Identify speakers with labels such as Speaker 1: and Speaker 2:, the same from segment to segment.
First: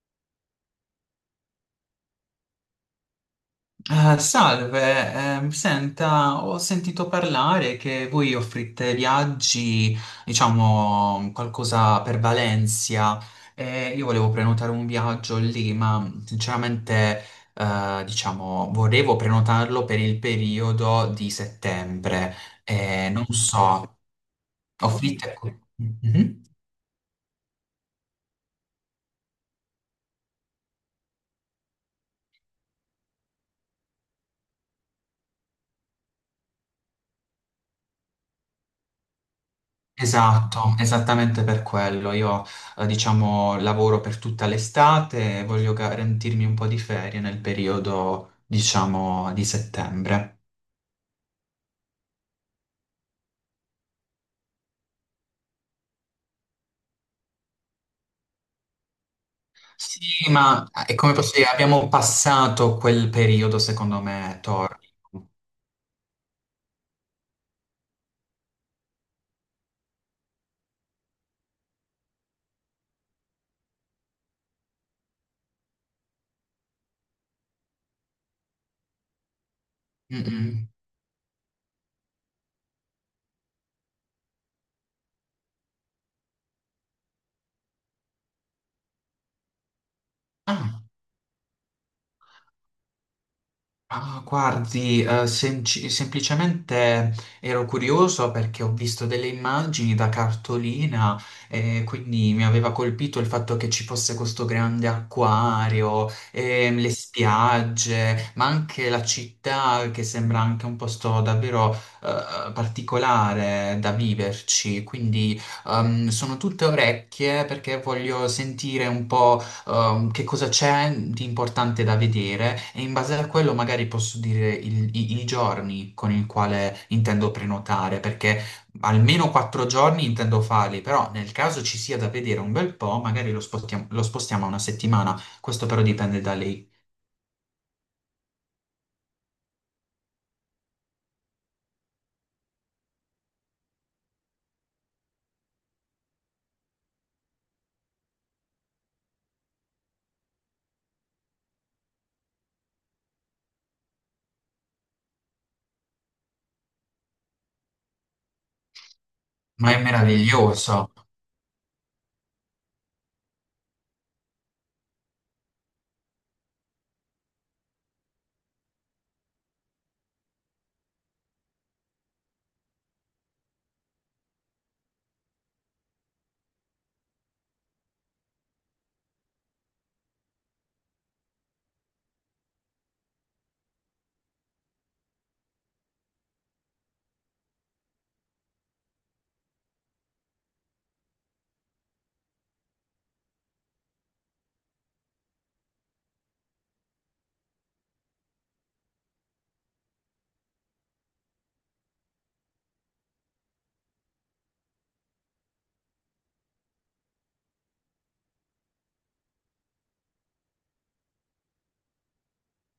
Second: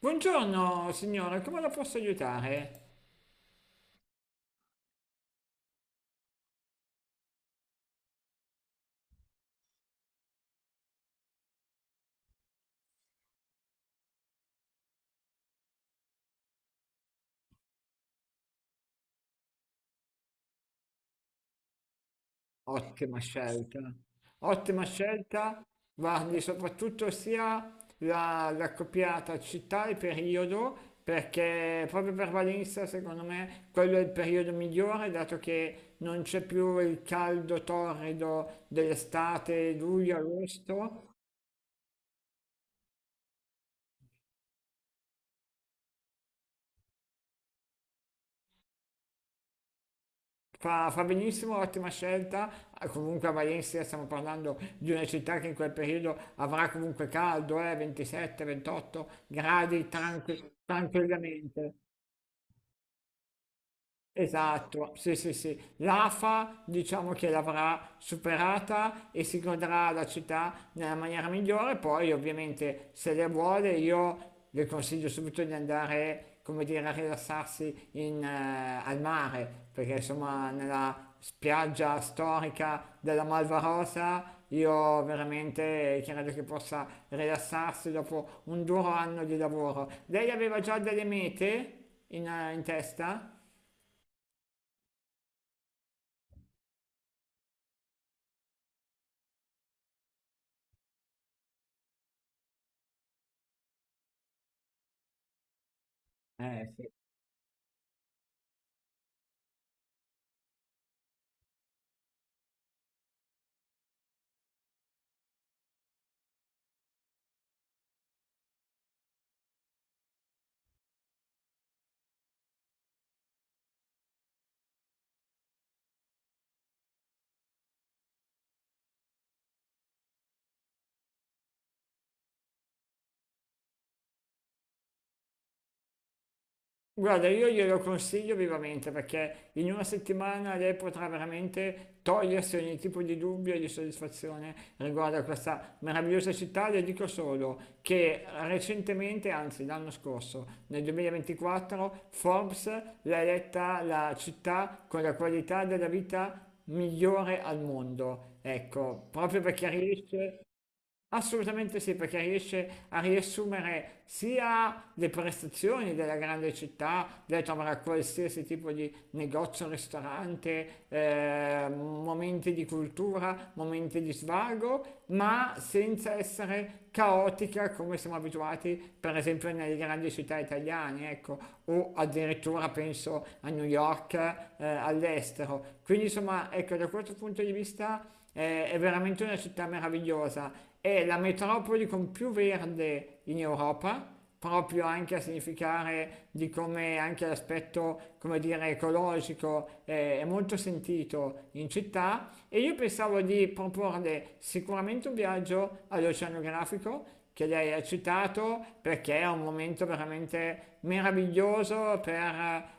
Speaker 1: Buongiorno signora, come la posso aiutare?
Speaker 2: Salve, senta, ho sentito parlare che voi offrite viaggi, diciamo, qualcosa per Valencia, e io volevo prenotare un viaggio lì, ma sinceramente, diciamo, volevo prenotarlo per il periodo di settembre.
Speaker 1: Ottima
Speaker 2: Non
Speaker 1: scelta,
Speaker 2: so,
Speaker 1: ottima
Speaker 2: offrite...
Speaker 1: scelta, guardi
Speaker 2: Mhm.
Speaker 1: soprattutto sia la copiata città e periodo, perché proprio per Valenza secondo me quello è il periodo migliore, dato che non c'è più il caldo torrido dell'estate, luglio,
Speaker 2: Esatto,
Speaker 1: agosto.
Speaker 2: esattamente per quello. Diciamo, lavoro per tutta l'estate e voglio garantirmi un po' di ferie nel periodo, diciamo, di settembre.
Speaker 1: Fa benissimo, ottima scelta. Ah, comunque a Valencia stiamo parlando di una città che in quel periodo avrà comunque caldo, 27-28 gradi
Speaker 2: Sì, ma come posso dire,
Speaker 1: tranquillamente.
Speaker 2: abbiamo passato quel periodo, secondo me, Tor.
Speaker 1: Esatto, sì, sì, sì. L'afa diciamo che l'avrà superata e si godrà la città nella maniera migliore. Poi, ovviamente, se le vuole, io le consiglio subito di andare, come dire, a rilassarsi al mare, perché insomma,
Speaker 2: Mm-mm.
Speaker 1: nella spiaggia storica della Malvarosa. Io veramente credo che possa rilassarsi dopo un duro anno di lavoro. Lei aveva già
Speaker 2: Ah.
Speaker 1: delle mete in testa?
Speaker 2: Ah, guardi, semplicemente ero curioso perché ho visto delle immagini da cartolina e quindi mi aveva colpito il fatto che ci fosse questo grande acquario, e
Speaker 1: Sì.
Speaker 2: le spiagge, ma anche la città che sembra anche un posto davvero particolare da viverci. Quindi sono tutte orecchie perché voglio sentire un po' che cosa c'è di importante da vedere e in base a quello magari posso dire i giorni con il quale intendo prenotare, perché almeno quattro giorni intendo farli, però nel caso ci sia da vedere un bel po', magari lo spostiamo a una settimana, questo però dipende da lei.
Speaker 1: Guarda, io glielo consiglio vivamente perché in una settimana lei potrà veramente togliersi ogni tipo di dubbio e di soddisfazione riguardo a questa meravigliosa città. Le dico solo che recentemente, anzi l'anno scorso, nel 2024, Forbes l'ha eletta la città con la qualità della vita migliore al mondo. Ecco, proprio perché
Speaker 2: Ma è
Speaker 1: riesce.
Speaker 2: meraviglioso.
Speaker 1: Assolutamente sì, perché riesce a riassumere sia le prestazioni della grande città, dai trovare a qualsiasi tipo di negozio, ristorante, momenti di cultura, momenti di svago, ma senza essere caotica come siamo abituati, per esempio, nelle grandi città italiane, ecco, o addirittura penso a New York, all'estero. Quindi, insomma, ecco, da questo punto di vista è veramente una città meravigliosa, è la metropoli con più verde in Europa, proprio anche a significare di come anche l'aspetto, come dire, ecologico è molto sentito in città, e io pensavo di proporle sicuramente un viaggio all'oceanografico che lei ha citato perché è un momento veramente meraviglioso per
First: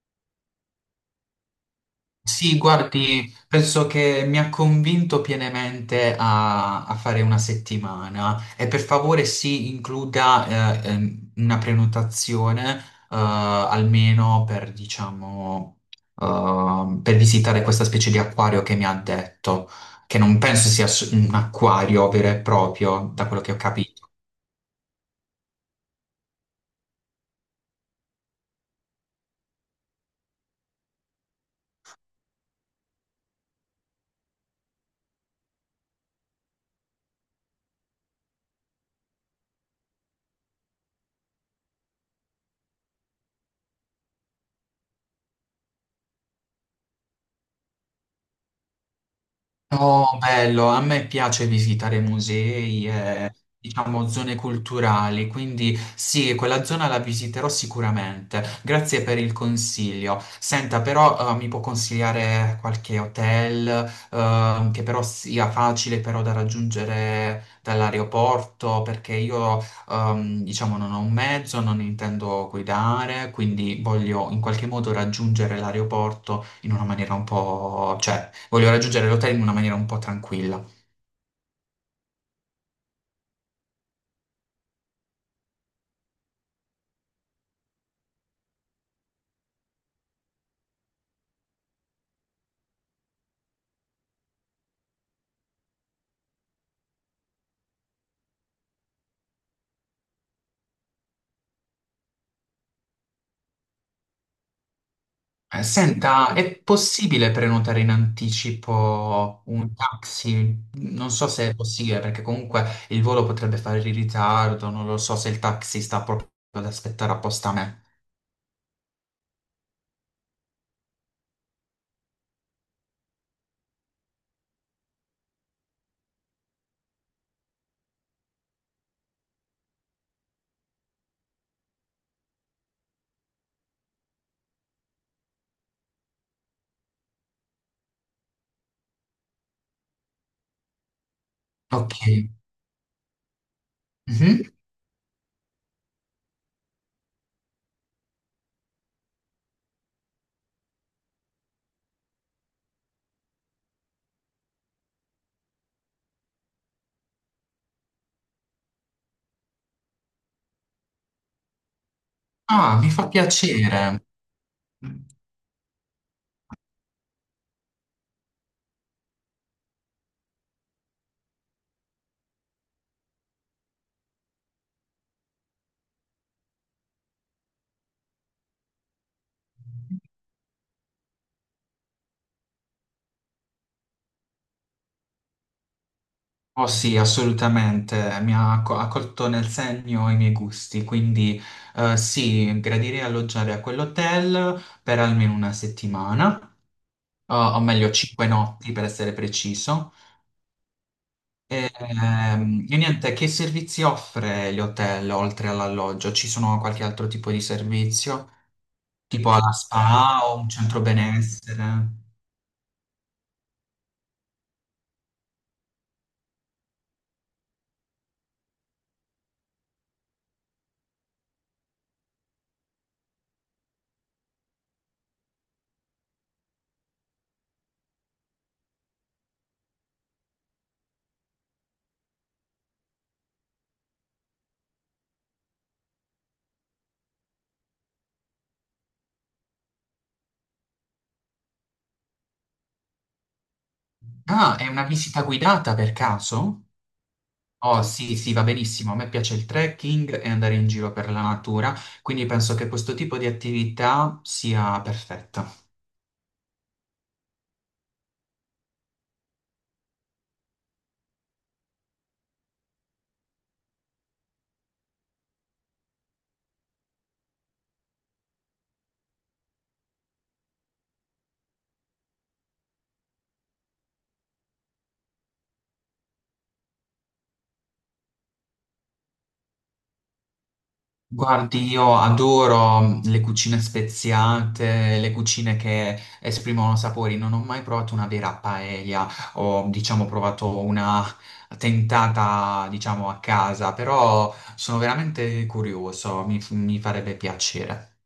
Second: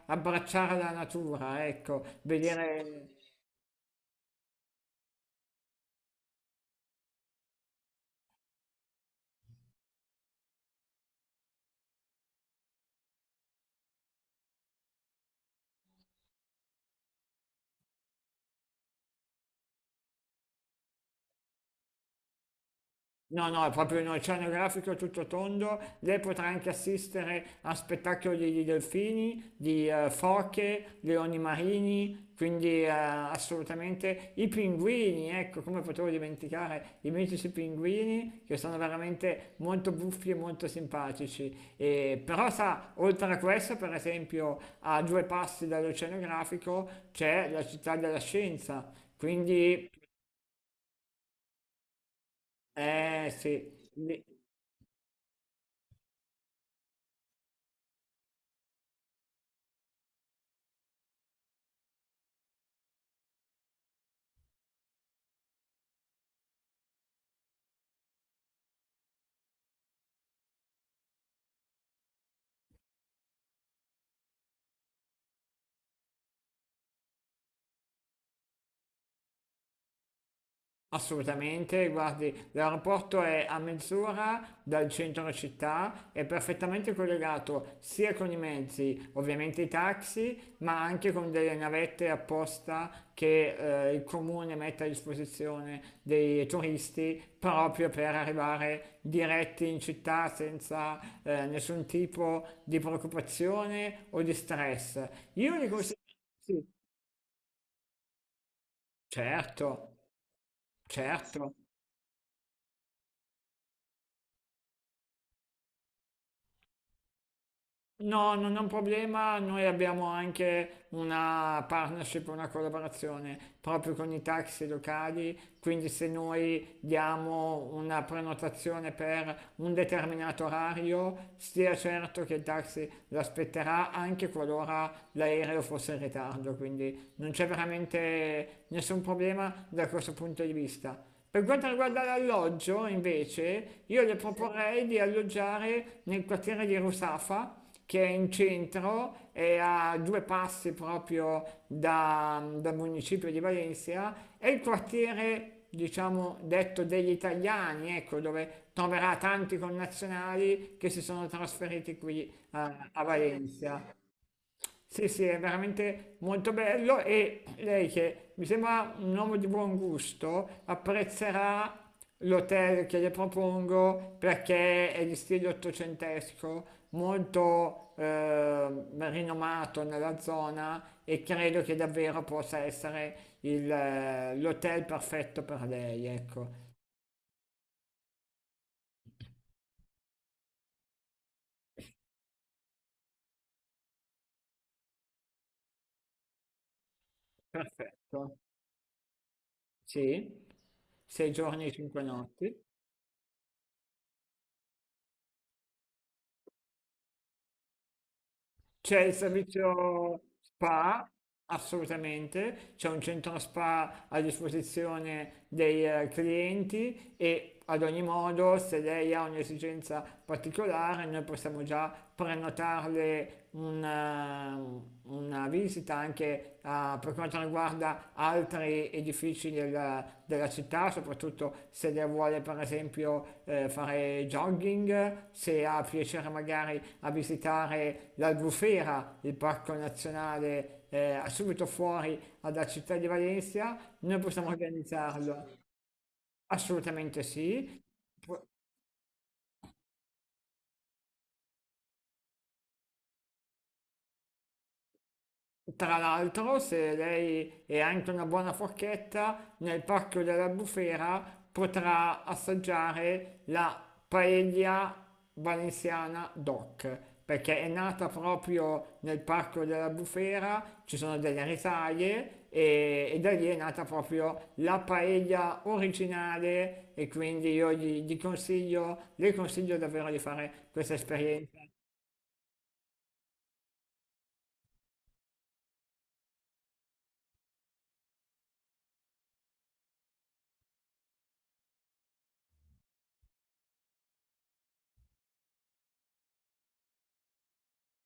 Speaker 1: abbracciare la natura, ecco,
Speaker 2: Sì,
Speaker 1: vedere.
Speaker 2: guardi, penso che mi ha convinto pienamente a fare una settimana e per favore si includa una prenotazione almeno per, diciamo, per visitare questa specie di acquario che mi ha detto, che non penso sia un acquario vero e proprio, da quello
Speaker 1: No,
Speaker 2: che ho
Speaker 1: no, è proprio un
Speaker 2: capito.
Speaker 1: oceanografico tutto tondo. Lei potrà anche assistere a spettacoli di delfini, di foche, leoni marini, quindi assolutamente i pinguini, ecco, come potevo dimenticare i mitici pinguini che sono veramente molto buffi e molto simpatici. E, però sa, oltre a questo, per esempio, a due passi dall'oceanografico c'è la città della scienza, quindi
Speaker 2: Oh, bello, a me piace visitare musei e,
Speaker 1: sì.
Speaker 2: diciamo, zone culturali, quindi sì, quella zona la visiterò sicuramente. Grazie per il consiglio. Senta, però, mi può consigliare qualche hotel, che però sia facile però da raggiungere dall'aeroporto, perché io, diciamo, non ho un mezzo, non intendo guidare, quindi voglio in qualche modo raggiungere l'aeroporto in una maniera un po', cioè voglio raggiungere l'hotel in una maniera un po' tranquilla.
Speaker 1: Assolutamente, guardi, l'aeroporto è a mezz'ora dal centro città, è perfettamente collegato sia con i mezzi, ovviamente i taxi, ma anche con delle navette apposta che il comune mette a disposizione dei turisti proprio per arrivare diretti in città senza nessun tipo di preoccupazione o di stress. Io li consiglio,
Speaker 2: Senta, è
Speaker 1: sì,
Speaker 2: possibile prenotare in anticipo un
Speaker 1: certo,
Speaker 2: taxi? Non so se
Speaker 1: certo.
Speaker 2: è possibile, perché comunque il volo potrebbe fare in ritardo, non lo so se il taxi sta proprio ad aspettare apposta a me.
Speaker 1: No, non è un problema, noi abbiamo anche una partnership, una collaborazione proprio con i taxi locali, quindi se noi diamo una prenotazione per un determinato orario, stia certo che il taxi l'aspetterà anche qualora l'aereo fosse in ritardo, quindi non c'è veramente nessun problema da questo punto di vista. Per quanto
Speaker 2: Ok.
Speaker 1: riguarda l'alloggio, invece, io le, sì,
Speaker 2: Mhm.
Speaker 1: proporrei di alloggiare nel quartiere di Rusafa, che è in centro, è a due passi proprio dal municipio di Valencia, è il quartiere, diciamo, detto degli italiani, ecco, dove troverà tanti connazionali che si sono trasferiti qui
Speaker 2: Ah,
Speaker 1: a,
Speaker 2: mi
Speaker 1: a
Speaker 2: fa
Speaker 1: Valencia.
Speaker 2: piacere.
Speaker 1: Sì, sì, è veramente molto bello e lei che mi sembra un uomo di buon gusto apprezzerà l'hotel che le propongo perché è di stile ottocentesco, molto rinomato nella zona, e credo che davvero possa essere l'hotel perfetto per lei,
Speaker 2: Oh
Speaker 1: ecco.
Speaker 2: sì, assolutamente, mi ha ha colto nel segno i miei gusti, quindi sì, gradirei alloggiare a quell'hotel per almeno una settimana. O meglio cinque
Speaker 1: Perfetto.
Speaker 2: notti per essere preciso.
Speaker 1: Sì, sei giorni e cinque notti.
Speaker 2: E niente, che servizi offre gli hotel oltre all'alloggio? Ci sono qualche altro tipo di servizio?
Speaker 1: C'è il
Speaker 2: Tipo alla
Speaker 1: servizio
Speaker 2: spa o un centro
Speaker 1: spa,
Speaker 2: benessere?
Speaker 1: assolutamente, c'è un centro spa a disposizione dei clienti, e ad ogni modo, se lei ha un'esigenza particolare, noi possiamo già prenotarle una visita anche, per quanto riguarda altri edifici della città, soprattutto se lei vuole per esempio fare jogging, se ha piacere magari a visitare l'Albufera, il parco nazionale subito fuori dalla città di Valencia, noi possiamo
Speaker 2: Ah, è una visita
Speaker 1: organizzarlo.
Speaker 2: guidata per caso?
Speaker 1: Assolutamente sì.
Speaker 2: Oh sì, sì, va
Speaker 1: Pu-
Speaker 2: benissimo. A me piace il trekking e andare in giro per la natura, quindi penso che questo tipo di attività sia perfetta.
Speaker 1: Tra l'altro, se lei è anche una buona forchetta, nel Parco della Bufera potrà assaggiare la paella valenziana DOC, perché è nata proprio nel Parco della Bufera, ci sono delle risaie, e da lì è nata proprio la paella originale e quindi io le consiglio davvero di fare questa esperienza.
Speaker 2: Guardi, io adoro mm, le cucine speziate, le cucine che esprimono sapori. Non ho mai provato una vera paella, ho diciamo provato una tentata diciamo a casa, però sono veramente curioso, mi farebbe piacere.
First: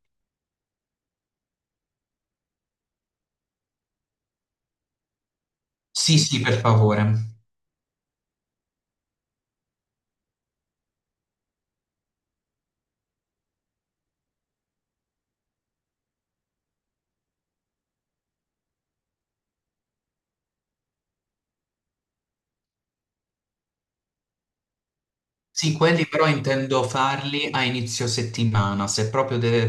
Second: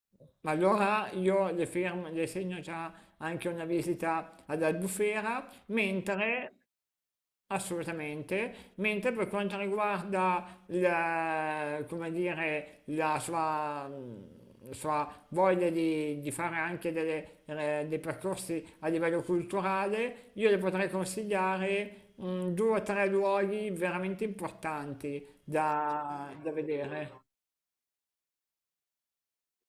Speaker 1: Ma allora io le, fermo, le segno già anche una visita ad Albufera,
Speaker 2: Sì, sì,
Speaker 1: mentre
Speaker 2: per favore.
Speaker 1: assolutamente, mentre per quanto riguarda la, come dire, la sua voglia di fare anche delle, dei percorsi a livello culturale, io le potrei consigliare due o tre luoghi veramente importanti
Speaker 2: Sì, quelli però
Speaker 1: da
Speaker 2: intendo
Speaker 1: vedere.
Speaker 2: farli a inizio settimana, se proprio deve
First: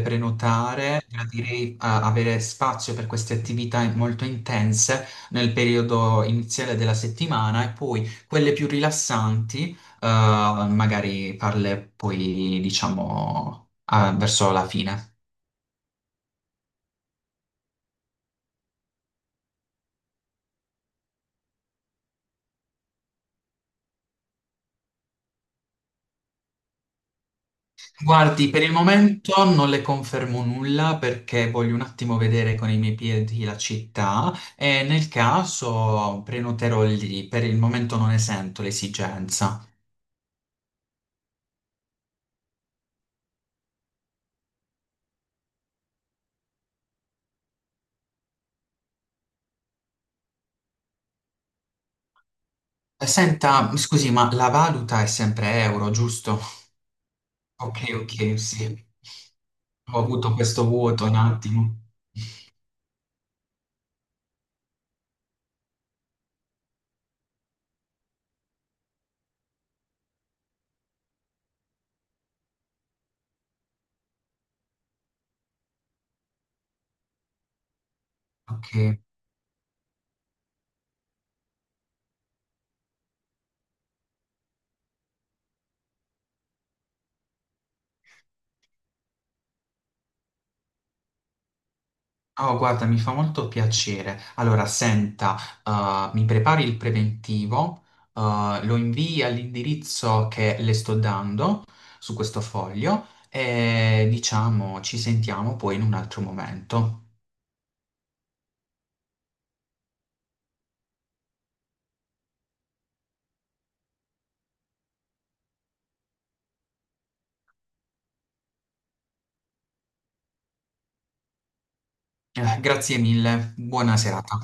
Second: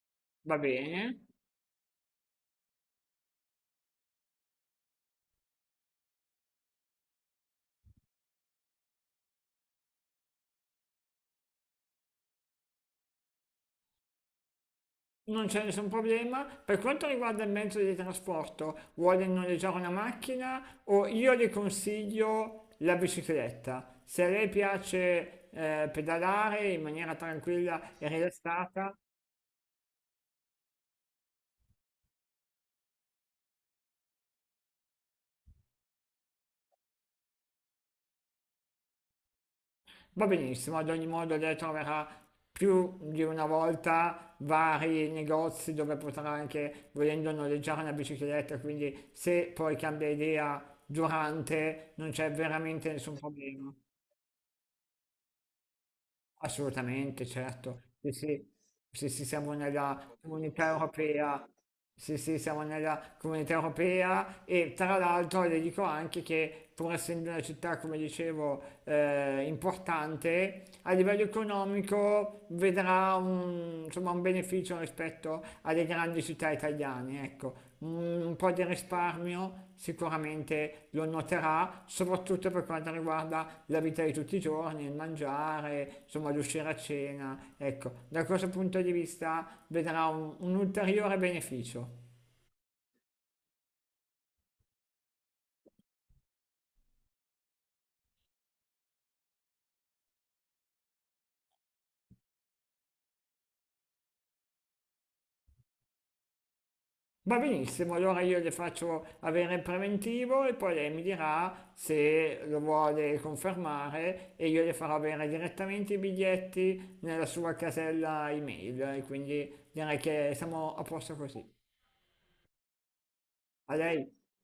Speaker 1: Va bene?
Speaker 2: prenotare, gradirei avere spazio per queste attività molto intense nel periodo iniziale della settimana e poi quelle più rilassanti, magari farle poi, diciamo, ah, verso la fine.
Speaker 1: Non c'è nessun problema. Per quanto riguarda il mezzo di trasporto, vuole noleggiare una macchina, o io le consiglio la bicicletta, se a lei piace pedalare in maniera tranquilla e
Speaker 2: Guardi, per il
Speaker 1: rilassata.
Speaker 2: momento non le confermo nulla perché voglio un attimo vedere con i miei piedi la città e nel caso prenoterò lì, per il momento non ne sento l'esigenza.
Speaker 1: Va benissimo. Ad ogni modo lei troverà più di una volta vari negozi dove potrà anche, volendo, noleggiare una bicicletta. Quindi se poi cambia idea durante, non c'è veramente nessun
Speaker 2: Senta,
Speaker 1: problema.
Speaker 2: scusi, ma la valuta è sempre euro, giusto?
Speaker 1: Assolutamente,
Speaker 2: Ok,
Speaker 1: certo.
Speaker 2: ok,
Speaker 1: Sì, sì.
Speaker 2: sì.
Speaker 1: Sì, sì, siamo
Speaker 2: Ho
Speaker 1: nella
Speaker 2: avuto questo
Speaker 1: comunità
Speaker 2: vuoto un
Speaker 1: europea.
Speaker 2: attimo.
Speaker 1: Sì, sì, siamo nella comunità europea, e tra l'altro le dico anche che pur essendo una città, come dicevo, importante, a livello economico vedrà un, insomma, un beneficio rispetto alle grandi città italiane, ecco, un po' di
Speaker 2: Ok.
Speaker 1: risparmio sicuramente lo noterà, soprattutto per quanto riguarda la vita di tutti i giorni, il mangiare, insomma l'uscire a cena. Ecco, da questo punto di vista vedrà un ulteriore beneficio.
Speaker 2: Oh, guarda, mi fa molto piacere. Allora, senta, mi prepari il preventivo, lo invii all'indirizzo che le sto dando su questo foglio e diciamo ci sentiamo poi in un altro momento.
Speaker 1: Va benissimo, allora io le faccio avere il preventivo e poi lei mi dirà se lo vuole confermare e io le farò avere direttamente i biglietti nella sua casella email e quindi direi che siamo a posto così.
Speaker 2: Grazie mille,
Speaker 1: A
Speaker 2: buona
Speaker 1: lei.
Speaker 2: serata.